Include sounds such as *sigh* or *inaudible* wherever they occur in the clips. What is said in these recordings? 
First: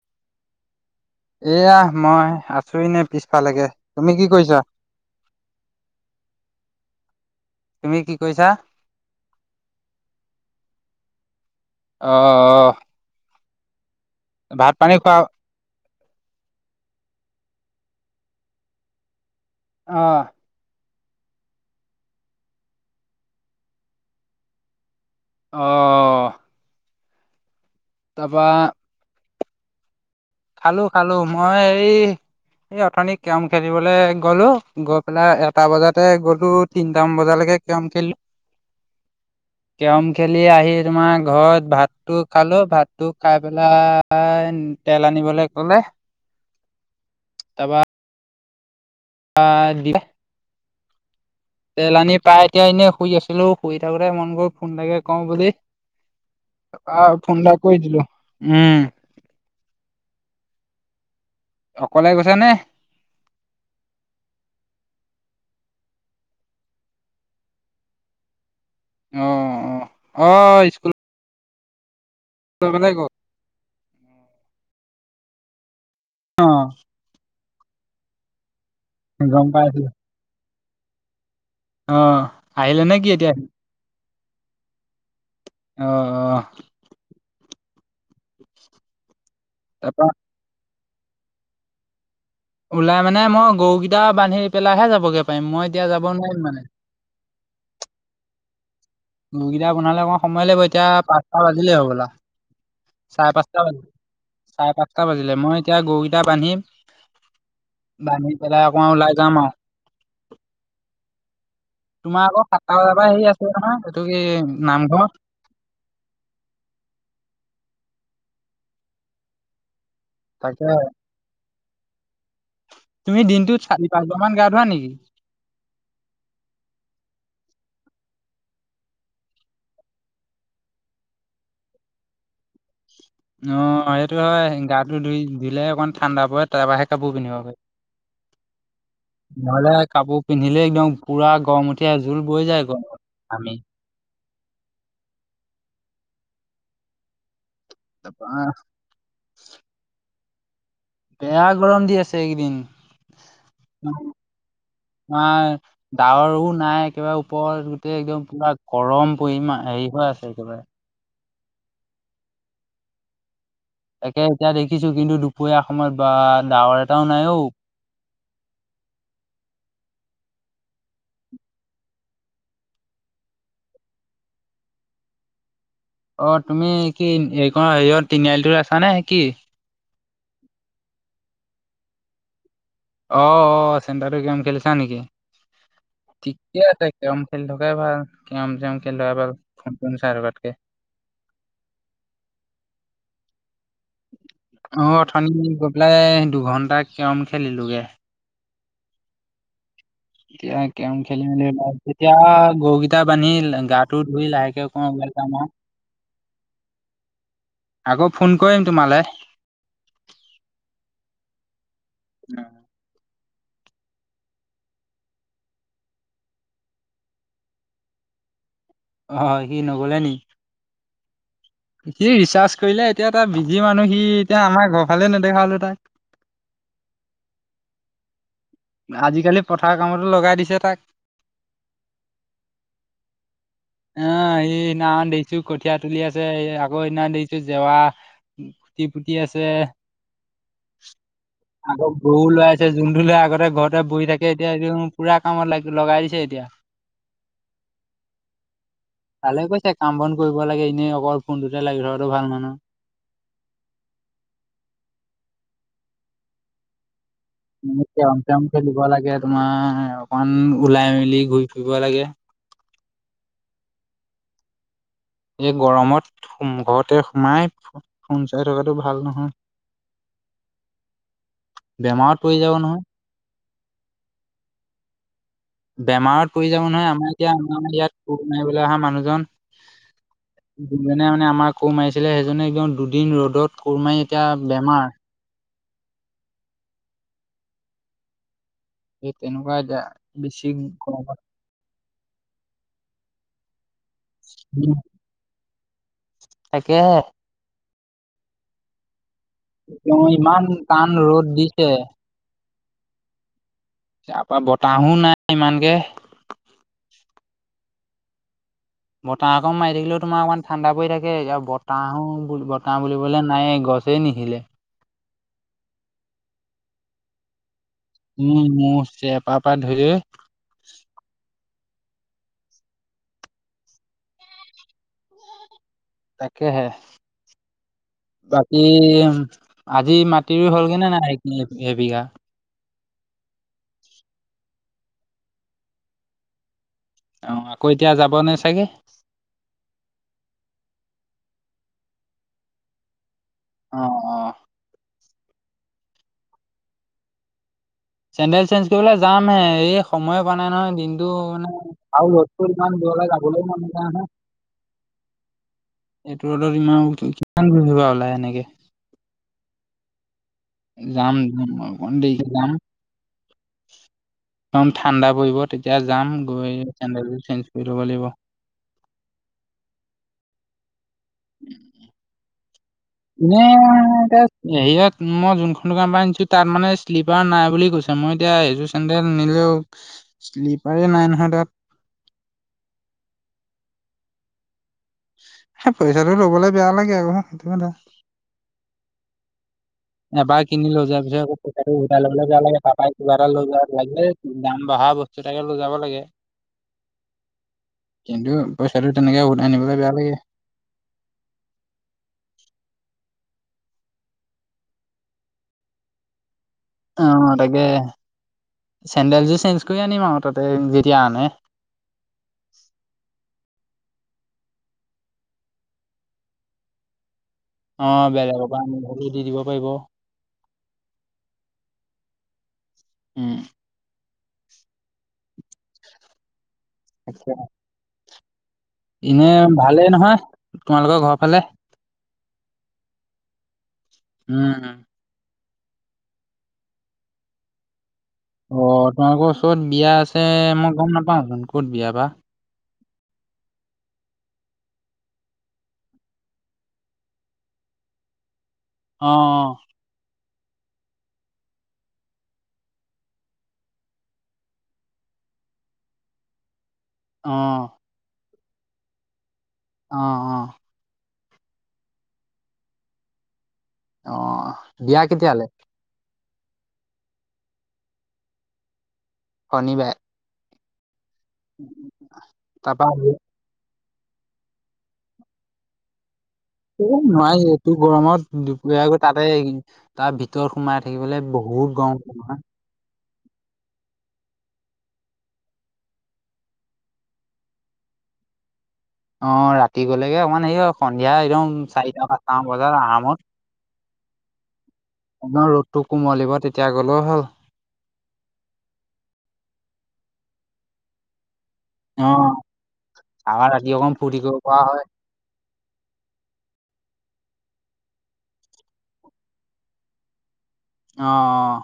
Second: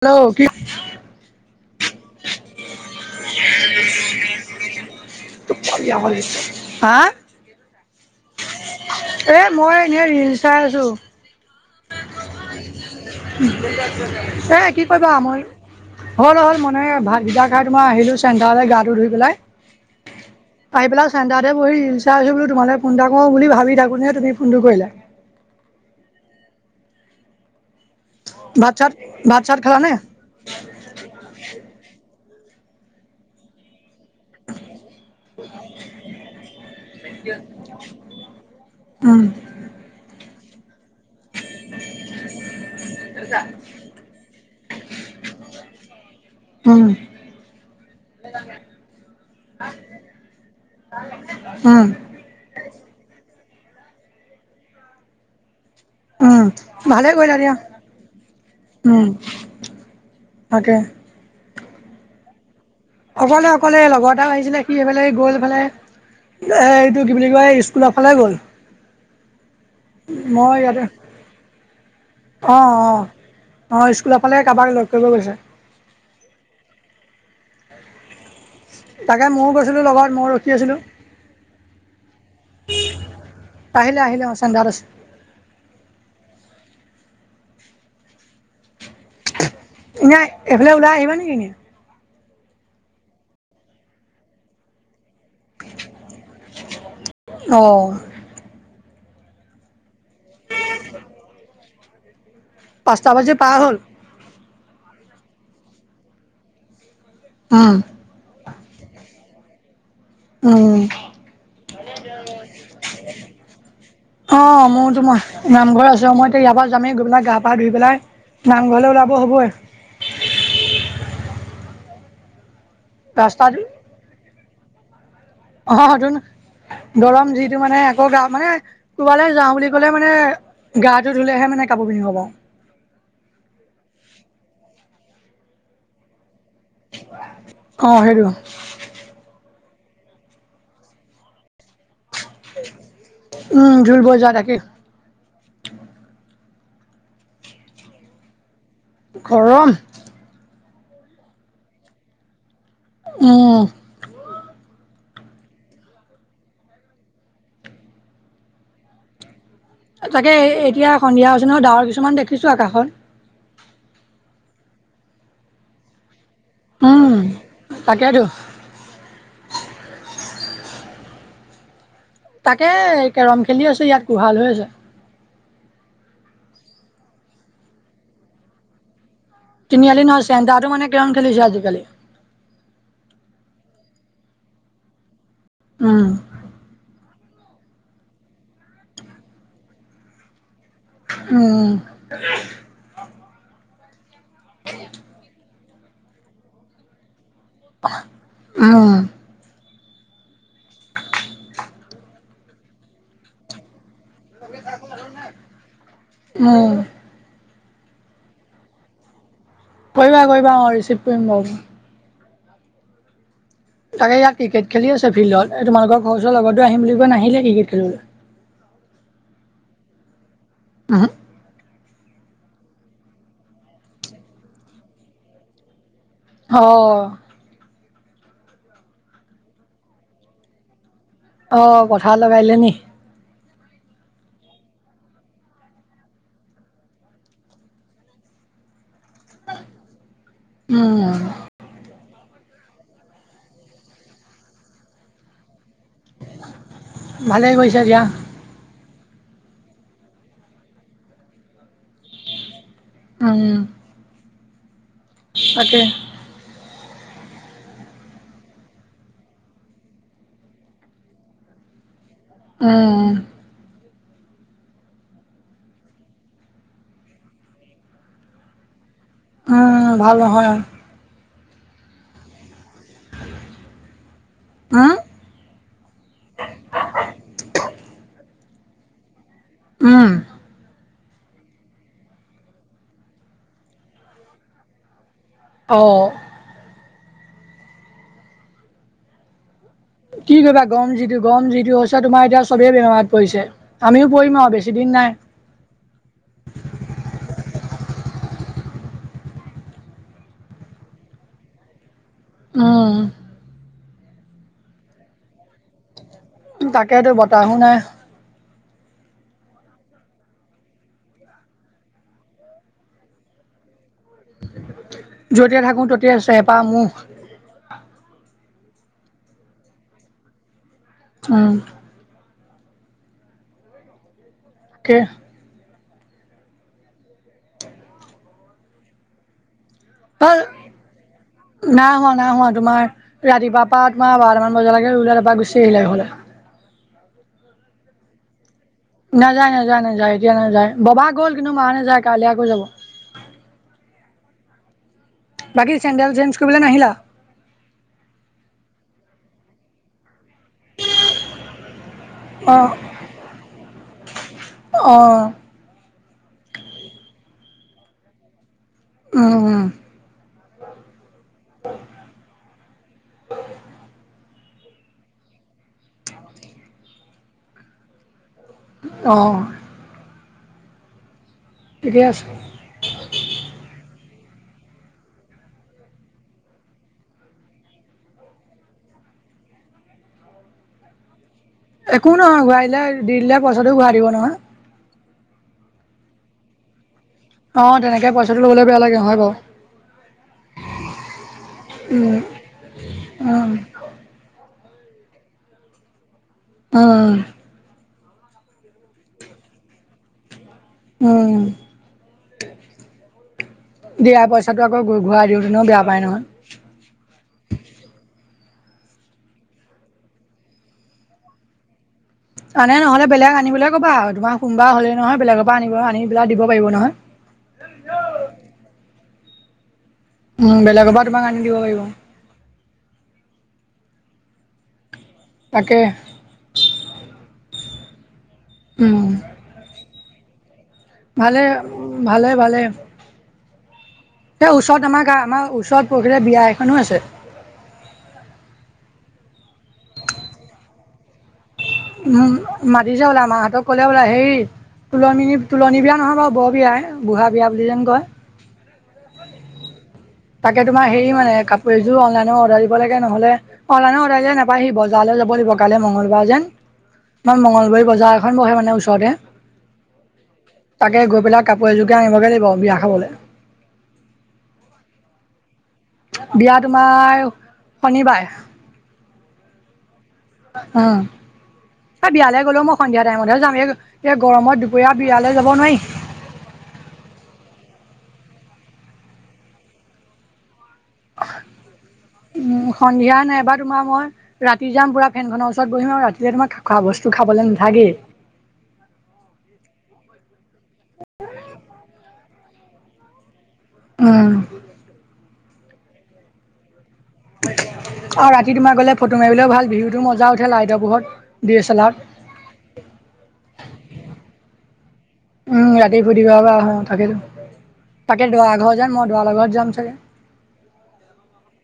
Hello কি এয়া মই আছো ইনে পিছফালেকে। তুমি কি কৰিছা? হা। তুমি কি কৰিছা এ মই এনেই ৰিল চাই আছো। অহ, অহ। এ কি কৰিবা মই হ'ল মানে ভাতকেইটা খাই তোমাৰ আহিলো চেণ্টাৰলৈ গাটো ধুই পেলাই। অহ। পাই পেলাই চেণ্টাৰত বহি ৰিলচ চাই আছো। তোমাৰলে ফ'ন এটা কৰো বুলি ভাবি থাকোতে তুমি ফ'নটো কৰিলা। অহ। তাৰপৰা। ভাত চাত ভাত চাত খেলা নে? খালো, খালো। মই এই এই অথনি কেম খেলিবলে গ'লো। গৈ পেলাই এটা বজাতে গ'লো, তিনটামান বজালৈকে কেম খেলিলোঁ। উম কেৰম খে লি আহি তোমাৰ ঘৰত ভাতটো খালো। ভাতটো খাই পেলাই তেল আনিবলৈ ক'লে। উম। আ, দিলে অ। তেল আনি পাই এতিয়া এনেই শুই আছিলো। শুই থাকোতে মন গ'ল ফ'ন এটাকে কওঁ বুলি। উম ভালে আৰু কৰিলা দিয়া ফ'নডাল কৰি দিলো। উম। তাকে অকলে গৈছে নে? অকলে অকলে। লগৰ এটা আহিছিলে সি সেইফালে গ'লফালে। এ এইটো কি বুলি কয়, এই স্কুলৰ ফালে গ'ল। অ। অ অ মই ইয়াতে স্কুল অ, অ, গলে গল অ স্কুলৰ ফালে কাৰোবাক লগ কৰিব গৈছে। অ। তাকে গম ময়ো গৈছিলোঁ পাইছিলো লগত ময়ো ৰখি আছিলোঁ। অ আহিলে নে কি এতিয়া? আহিলে আহিলে চেণ্টাৰত আছে। অ, অ। তাৰপা এনেই এইফালে ওলাই আহিবা নেকি? ওলাই মানে মই গৰুকেইটা বান্ধি পেলাইহে যাবগে পাৰিম। মই এতিয়া যাব নোৱাৰিম মানে। অ। গৰুকেইটা বান্ধালে অকণমান সময় লাগিব। এতিয়া পাঁচটা বাজিলেই হ'বলা। পাঁচটা চাৰে বাজি পাৰ হ'ল। বাজিলে চাৰে পাঁচটা বাজিলে। মই এতিয়া গৰুকেইটা বান্ধিম। উম বান্ধি পেলাই অকমান ওলাই যাম আৰু। তোমাৰ আকৌ সাতটা বজাৰ পৰা হেৰি আছে নহয় এইটো কি অ, মোৰতো নামঘৰ ম নামঘৰ আছে। মই এতিয়া ইয়াৰ পৰা যামেই গৈ। আপোনাৰ গা পা ধুই পেলাই নামঘৰলৈ ওলাব হ'বই। তাকে। তুমি দিনটোত চাৰি পাঁচ বা মান গা ধোৱা নেকি। অহ দৰম যিটো মানে আকৌ গা মানে ক'বালৈ যাওঁ বুলি ক'লে মানে গাটো ধুলেহে মানে কাপ পি হবা অ সেইটো হয় গাটো ধুই ধুইলেে অকমান ঠাণ্ডা পোৱত তাৰপাহে কাপোৰ পিন্ধিবগৈ অঁ সেইটো নহলে কাপোৰ পিন্ধিলে একদম পুৰা গৰম উঠিয় জোল বৈ যায় গৰম আমি ক অ গৰম বেয়া গৰম দি আছে এইকেইদিন আহ আাৰ ডাৱৰও নাই একেবাৰে ওপৰত গোটেই একদম পুৰা গৰম পৰিমামান তাকে এতিয়া সন্ধিয়া হৈছে নহয় ডাৱৰ কিছুমান দেখিছো আকাশত তাকে এতিয়া দেখিছো কিন্তু দুপৰীয়া অসমত বা ডাৱৰ এটাও উম, নাই অঔ তাকেতো তাকে কেৰম খেলি আছে ইয়াত গোহাল হৈ আছে অ তুমি কি এই ক হেৰিয়ত তিনিআলিটোৰ আছা নে কি? তিনিআলি নহয় চ তো মানে কিমান খেলিছে আজিকালি অ অ চেণ্টাৰত গেম খেলিছা নেকি উম, ঠিকে আছে কেম খেলি থকাই ভাল কেমম খেলি থকা ভাল ফোন ফোন চাই তাতকে উম অ অথনিত গৈ পেলাই দুঘন্টা কম খেলিলোগে অ এতিয়া কেম খেলি মেলি তেতিয়া গৰুকেইটা বান্ধি গাটো ধুই লাহেকে অ ৱেল উম। আকৌ ফোন কৰিম তোমালৈ কৰিবা কৰিবা অ ৰিচিভ কৰিম বাৰ উ তাকে ইয় ক্ৰিকেট খেলি আছে ফিল্ডত তোমালোকৰ ঘৰ চৰ লগৰতে আহি বুলি কৈ নাহিলে ক্ৰিকেট খেলিবলৈ অ সি নগলে নি আহ ৰিচাৰ্জ কৰিলে এতিয়া তটা বিজি মানুহ সি এতিয়া আমাৰ ঘৰ ফালে নেদেখা হলো তাই অ আজিকালি পথাৰ কামতো লগাই দিছে তাক অ পঠাৰ লগাইলেে নি আহ স সিদিনাখন দেখিছো কঠীয়া তুলি আছে আকৌ সেইদিনা দেখিছো জেৱা ফুটি ফুতিি আছে উম, আগৌ গৌ লাই আছে জোোন ধুল আগতে ঘৰতে বহি থাকি এতিয়া পুৰা কামত লাগ লগাই দিছে এতিয়া ভালেই গৈছে দিয়া ভালে কৈছে কাম বন কৰিব লাগে এনেই অকল ফোনটোতে লাগে ধৰাো ভাল মানুহ আহম তাকে ে অ অখে দিব লাগে তোমাৰ অকমান ওলাই মেলি ঘূৰি ফুৰিব লাগে অঁ এই গৰমত ঘৰতে সোমাই সু চাই থকাাতটো ভাল নহয় উম ভালো হয় বেমাৰত পৰি যাব নহয় হা বেমাৰত পৰি যাব নহয় আমাৰ এতিয়া আমমাৰ ইয়াত মাৰিবলৈ অহা মানুহজন উম দুজনে মানে আমাৰ কোৰ মাৰিছিলে সেইজনে একদম দুদিন ৰ'দত কোৰ মাৰি এতিয়া বেমাৰ অ এই তেনুৱ য কি কৰিবা গৰম যিটো গৰম যিটো হৈছে তোমাৰ এতিয়া চবেই বেমাৰত পৰিছে আমিও পঢ়িম আৰু বেছি দিন নাই তাকেহে তেওঁ ইমান কাণ ৰ'দ দিছে অম তাৰপৰা বতাহো নাই ইমানকে তাকেইেতো বতাহ নাই বতাহ অকৌ মাৰি থাকিলেও তোমাৰ অকণমান ঠাণ্ডা পৰি থাকে বতাহো বতাহ বুলিবলে নাই বচ নিশিলে যতিাই থাকো তেতিয়া চেপাহ মুখ উম মোৰ চেপা পা ধুই উ ক তাকেহে বাকী আজি তাৰ মাটিৰ হ'লগে নে নাই সবিঘা ৰাতিপুৱা পৰা মাৰ বাৰামান বজালৈকে ওলাই তাৰপা গুচি আহিলে সলে অ আকৌ এতিয়া যাব নে চাগে নাযায় নাযায় নাযায় এতিয়া নাযায় ববা গ'ল কিন্তু মাহ নাযায় কাইলৈ আকৌ যাব অ অ বাকী চেণ্ডেল চেঞ্জ কৰিবলে নাহিলা চেডেল চেঞ্জ কৰিবলৈ যাম হে এই সময় নাই নহয় দিনটো মানে আৰু লগক অ ইমান দূৰলৈ গাবলৈ মন নযায় নহয় অ এইটো ৰডত ইমান কিমান বুজা ওলায় এনেকে আহ আহ যাম যাম দেক যাম একম ঠাণ্ডা পৰিব তেতিয়া যাম গৈ চেডেলটো চেঞ্জ কৰি ল'ব লাগিব আহ আছে ন হেৰিয়ত মই যোনখন দোকান পৰা আনিছো তাত মানে শ্লিপাৰ নাই বুলি কৈছে মই এতিয়া এইযোৰ চেন্দেল নিলেও শ্লিপাৰে নাই নহয় তাত। একো নহয় ঘূৰাই দিলে দি দিলে পাছত ঘোৰাই দিব নহয়। সে ইচাটো ল'বলে বেয়া লাগে আৰু। অ', তেনেকে পইচাটো লবলে বেয়া লাগে হয় বাৰু। এবাৰ কিনি লৈ যোৱাৰ পিছত আকৌ পইচাতো উভটাই উম লবলৈ যোৱা লাগে পাপাই কিবা এ উম লৈ যোৱাৰ লাগিলে দাম বঢ়া বস্তু তাকে লৈ যাব লাগে। অ'। কিন্তু পইচাটো তেনেকে উভতাই আনিবলৈ বেয়া লাগে। উম। দিয়া পইচাটো আকৌ ঘূৰাই দিওঁতেনেও বেয়া পাই নহয়। অ তাকে চেণ্ডেলযোৰ চেঞ্জ কৰি আনিম আৰু তাতে যদি আনে। আনে নহ'লে বেলেগ আনিবলৈ ক'বা তোমাৰ কোনোবা হ'লেই নহয় বেলেগৰ পৰা আনিব আনিবেলাক দিব পাৰিব নহয়। অ', বেলেগৰ পৰা আমি মেলি দি দিব পাৰিব। উম, বেলেগৰ পৰা তোমাক আনি দিব পাৰিব। উম। তাকে *inaudible* *unintelligible* উম এনে ভালেই নহয়, তোমালোকৰ ঘৰ ফালে? ভালে ভালে ভালে। সেই উম, ওচৰত আমাৰ গা আমাৰ ওচৰত পৰশিলে বিয়া এখনো আছে। অ' তোমালোকৰ ওচৰত বিয়া আছে মই গম নাপাওঁচোন ক'ত বিয়া বা? উম মাতিছে বোলে মাহঁতক ক'লে বোলে হেই তোলনি তোলনী বিয়া নহয় বাৰু বৰ বিয়াই, বুঢ়া বিয়া বুলি যেন কয়। অ', তাকে তোমাৰ হেৰি মানে কাপোৰ এযোৰ অনলাইনত অৰ্ডাৰ দিব লাগে নহলে অনলাইনত অৰ্ডাৰ দিলে নাপায়হি, বজাৰ যাব লাগিব কাইলৈ মঙ্গলবাৰ যেন, আমাৰ অ', মঙ্গলবৰী বজাৰ এখন বহে মানে ওচৰতে। অ', অ'। বিলাক কাপোৰ এযোৰোকে আনিবগৈ লাগিব আও বিয়া খাবলে। অ', বিয়া কেতিয়ালে? বিয়া তোমাৰ, শনিবাৰে। শনিবাৰে। অ', এ বিয়ালৈ গ'লেও মই তাৰপা সন্ধিয়া এ টাইমতহে যাম এ এতিয়া গৰমত দুপৰীয়া বিয়ালৈ যাব নোৱাৰি। এই নোৱাৰি এইটো গৰমত দুপৰীয়া গৈ তাতে এই তাৰ ভিতৰত সোমাই থাকিবলৈ বহুত গৰম *unintelligible* নাই এবাৰ তোমাৰ মই ৰাতি যাম পুৰা ফেনখনৰ ওচৰত বহিম আৰু ৰাতিলে তোমাৰ খোৱা বস্তু খাবলৈ নাথাকেই। *unintelligible* অ', ৰাতি গলেগে অকমান হেই সন্ধিয়া একদম চাৰিটা পাঁচটামান বজাত আৰামত উম। অকনমান ৰ'দতটো কোমলিব তেতিয়া গ'লেও হ'ল। আৰু ৰাতি তোমাৰ গলে ফটো মাৰবিলৈও ভাল ভিওটো মজা উঠে লাইটৰ পোহৰত। ডি এছ এল আৰত অ', তাপা ৰাতি অকমান ফূৰ্তি কৰিব পৰা হয়। উম, ৰাতি ফূৰ্তি কৰিব পৰা হয়, তাকেতো। তাকে দৰা ঘৰ যেন মই দৰা লগত যাম চাগে। অ', অ'।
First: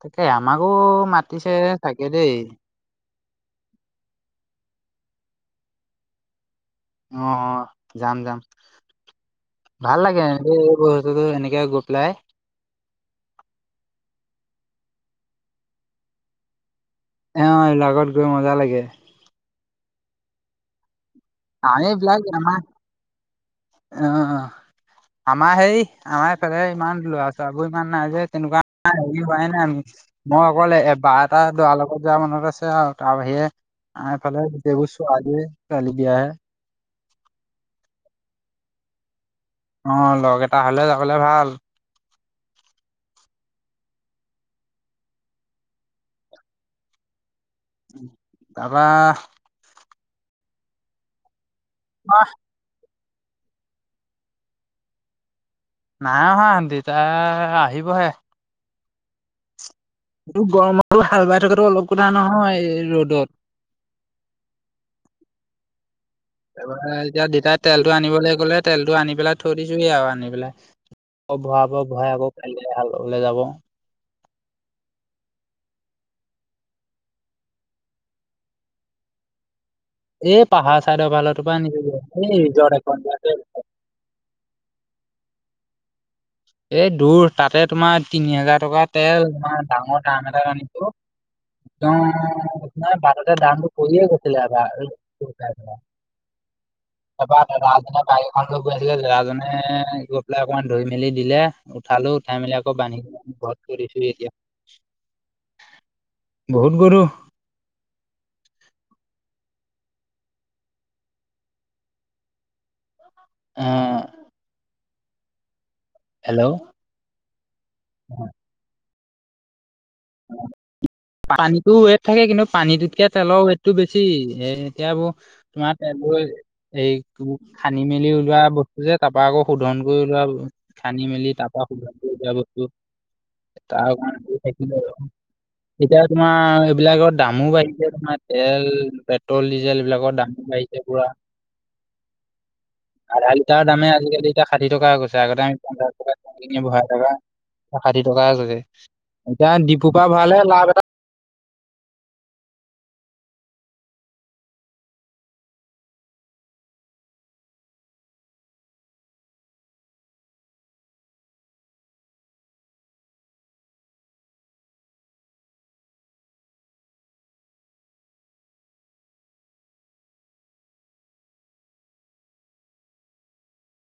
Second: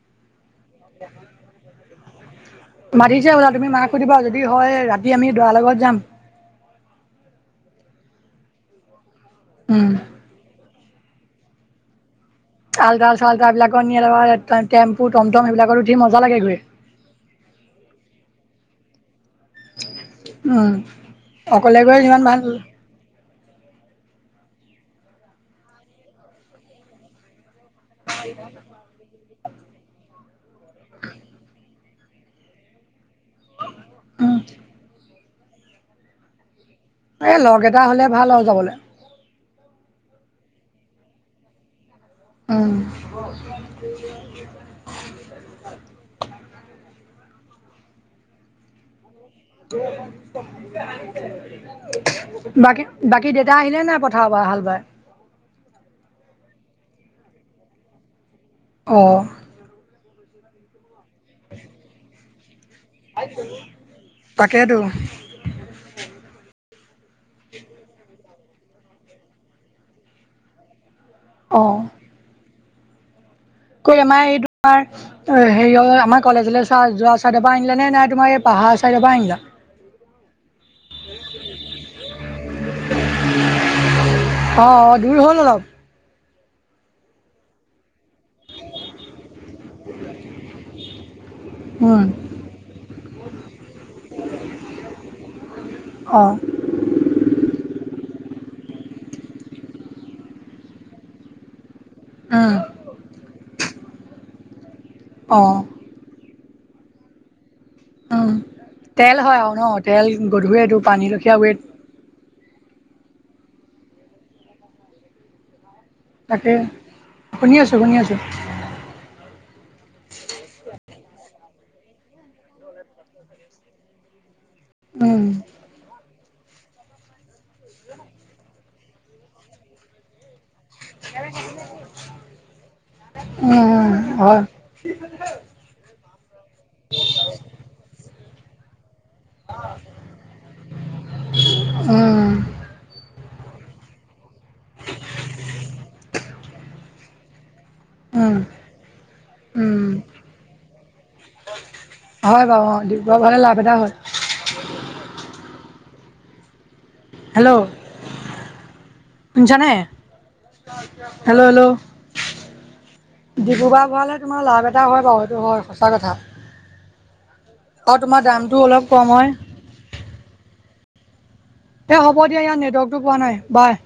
তাকে আমাকো মাতিছে চাগে দেই। মাতিছো হ'বলা তুমি মাক সুধিবা যদি হয় ৰাতি আমি দৰা লগত যাম। অ', অ', যাম যাম। উম ভাল লাগে এ গৈ গৈ এনেকে গৈ পেলাই। আলট্ৰা চালট্ৰাবিলাকতকা তোমাৰ টেম্পু টমটম এইবিলাকত উঠি মজা লাগে গৈ। অ এইবোৰ আগত গৈ মজা লাগে উম অকলে আমি গৈ এইবিলাক যিমান ভাল আমাৰ অ আমাৰ সেই আমাৰফাল ইমান লৰা ছোৱাল ইমান নাই যে তেনেকুৱা নাই কি হয়াই নাই মই অকল এবাৰ এটা দৰা লগত যোৱা মনত আছে আৰু তাৰ বাহিৰে উম আহফালে বগুচছু আজি কালি বিিয় আহে এ লগ এটা হ'লে ভাল হ যাবলৈ অ লগ এটা হলে যাবলে ভাল আহ তাৰপৰা বাকী বাকী দেউতা আহিলে নাই পঠাৰব হাল বাই নাই অহা দেতা আহিবহে অঁ এইটো গৰমতো হাল বাই থকাাতটো অলপ কথা নহয় ৰ'দত। তাকেইেতো এতিয়া দেতাই তেলটো আনিবলৈ গ'লে তেলটো আনি পেলাই থৈ দিছোে আৰু আনি পেলাই ক ভৰা ব ভৰাাই আকৌ কাইলোললে যাব ক আমাৰ এই তোমাৰ হেৰি আমাৰ কলেজলৈ চোৱা যোৱা চাই পৰা আনিলে নে নাই তোমাৰ এই পাহ হাঁ আ চাৰ যবাইন্দা এই পাহাৰ চাইডৰ ফালতো পৰা নেকি অ অ দৰি হ'ল নলপ এই দূৰ তাতে তোমাৰ তিনি হোজাৰ টকা তেল তমাৰ ডাঙৰ দাম এটা আনিছো একদম আনাৰ বাৰতে দামটো কৰিয়ে গৈছিলে আবাৰ হয় তব ৰা ন গীখন লৈ গৈ আছিলে লেৰাজনে গৈ পেলাই অকমান ধুই মেলি দিলে উঠালো উঠাই মেলি আকৌ বান্ধি ঘৰত কৰিছো এতিয়া অঁ বহুত গৰু তেল হয় আৰু ন তেল গধুৱেটো পানীলখীয়া ৱেট উম তাকে শুনি আছো শুনি আছো পানীতো ৱেট থাকে কিন্তু পানীটোতকে তেলৰ ৱেটটো বেছি এই এতিয়া বোৰ উম, তোমাৰ তেলবোৰ এই খানদি মেলি ওলোৱা বস্তু যে তাৰাপা আকৌ শোধন কৰি ললোৱা খান্দি মেলি তাৰ পৰা সুবি দিয়া বস্তু উম, তাৰ উম, থাকিলে *inaudible* এতিয়া তোমাৰ এইবিলাকৰ দামো বাঢ়িছে তোমাৰ তেল পেট্ৰল ডিজেল এইবলাকৰ দাম বাঢ়িছে পুৰা উম, আধ তাৰ দামে আজিকালি এতিয়া ষাঠি টকা গৈছে আগতে আমি পঞ্চাছ টকািনি বঢ়াই টকা এ ষাঠি টকা উম, গৈছে এতিয়া উম। ডিপুপা ভালহে লাভ এটা হয় বাৰু অ বৰ ভালে লাভ এদায় হয় হেল্ল' জানে হেল্ল' হেল্ল' ডিব্ৰুগড় ভৰাালৈ তোমাৰ লাভ এটা হয় বাৰু এইেইটো হয় সঁচা কথা অ তোমাৰ দামটো অলপ কম হয় এ হ'ব দিয়া ইয়াত নেটৱৰ্কটো পোৱা নাই বাই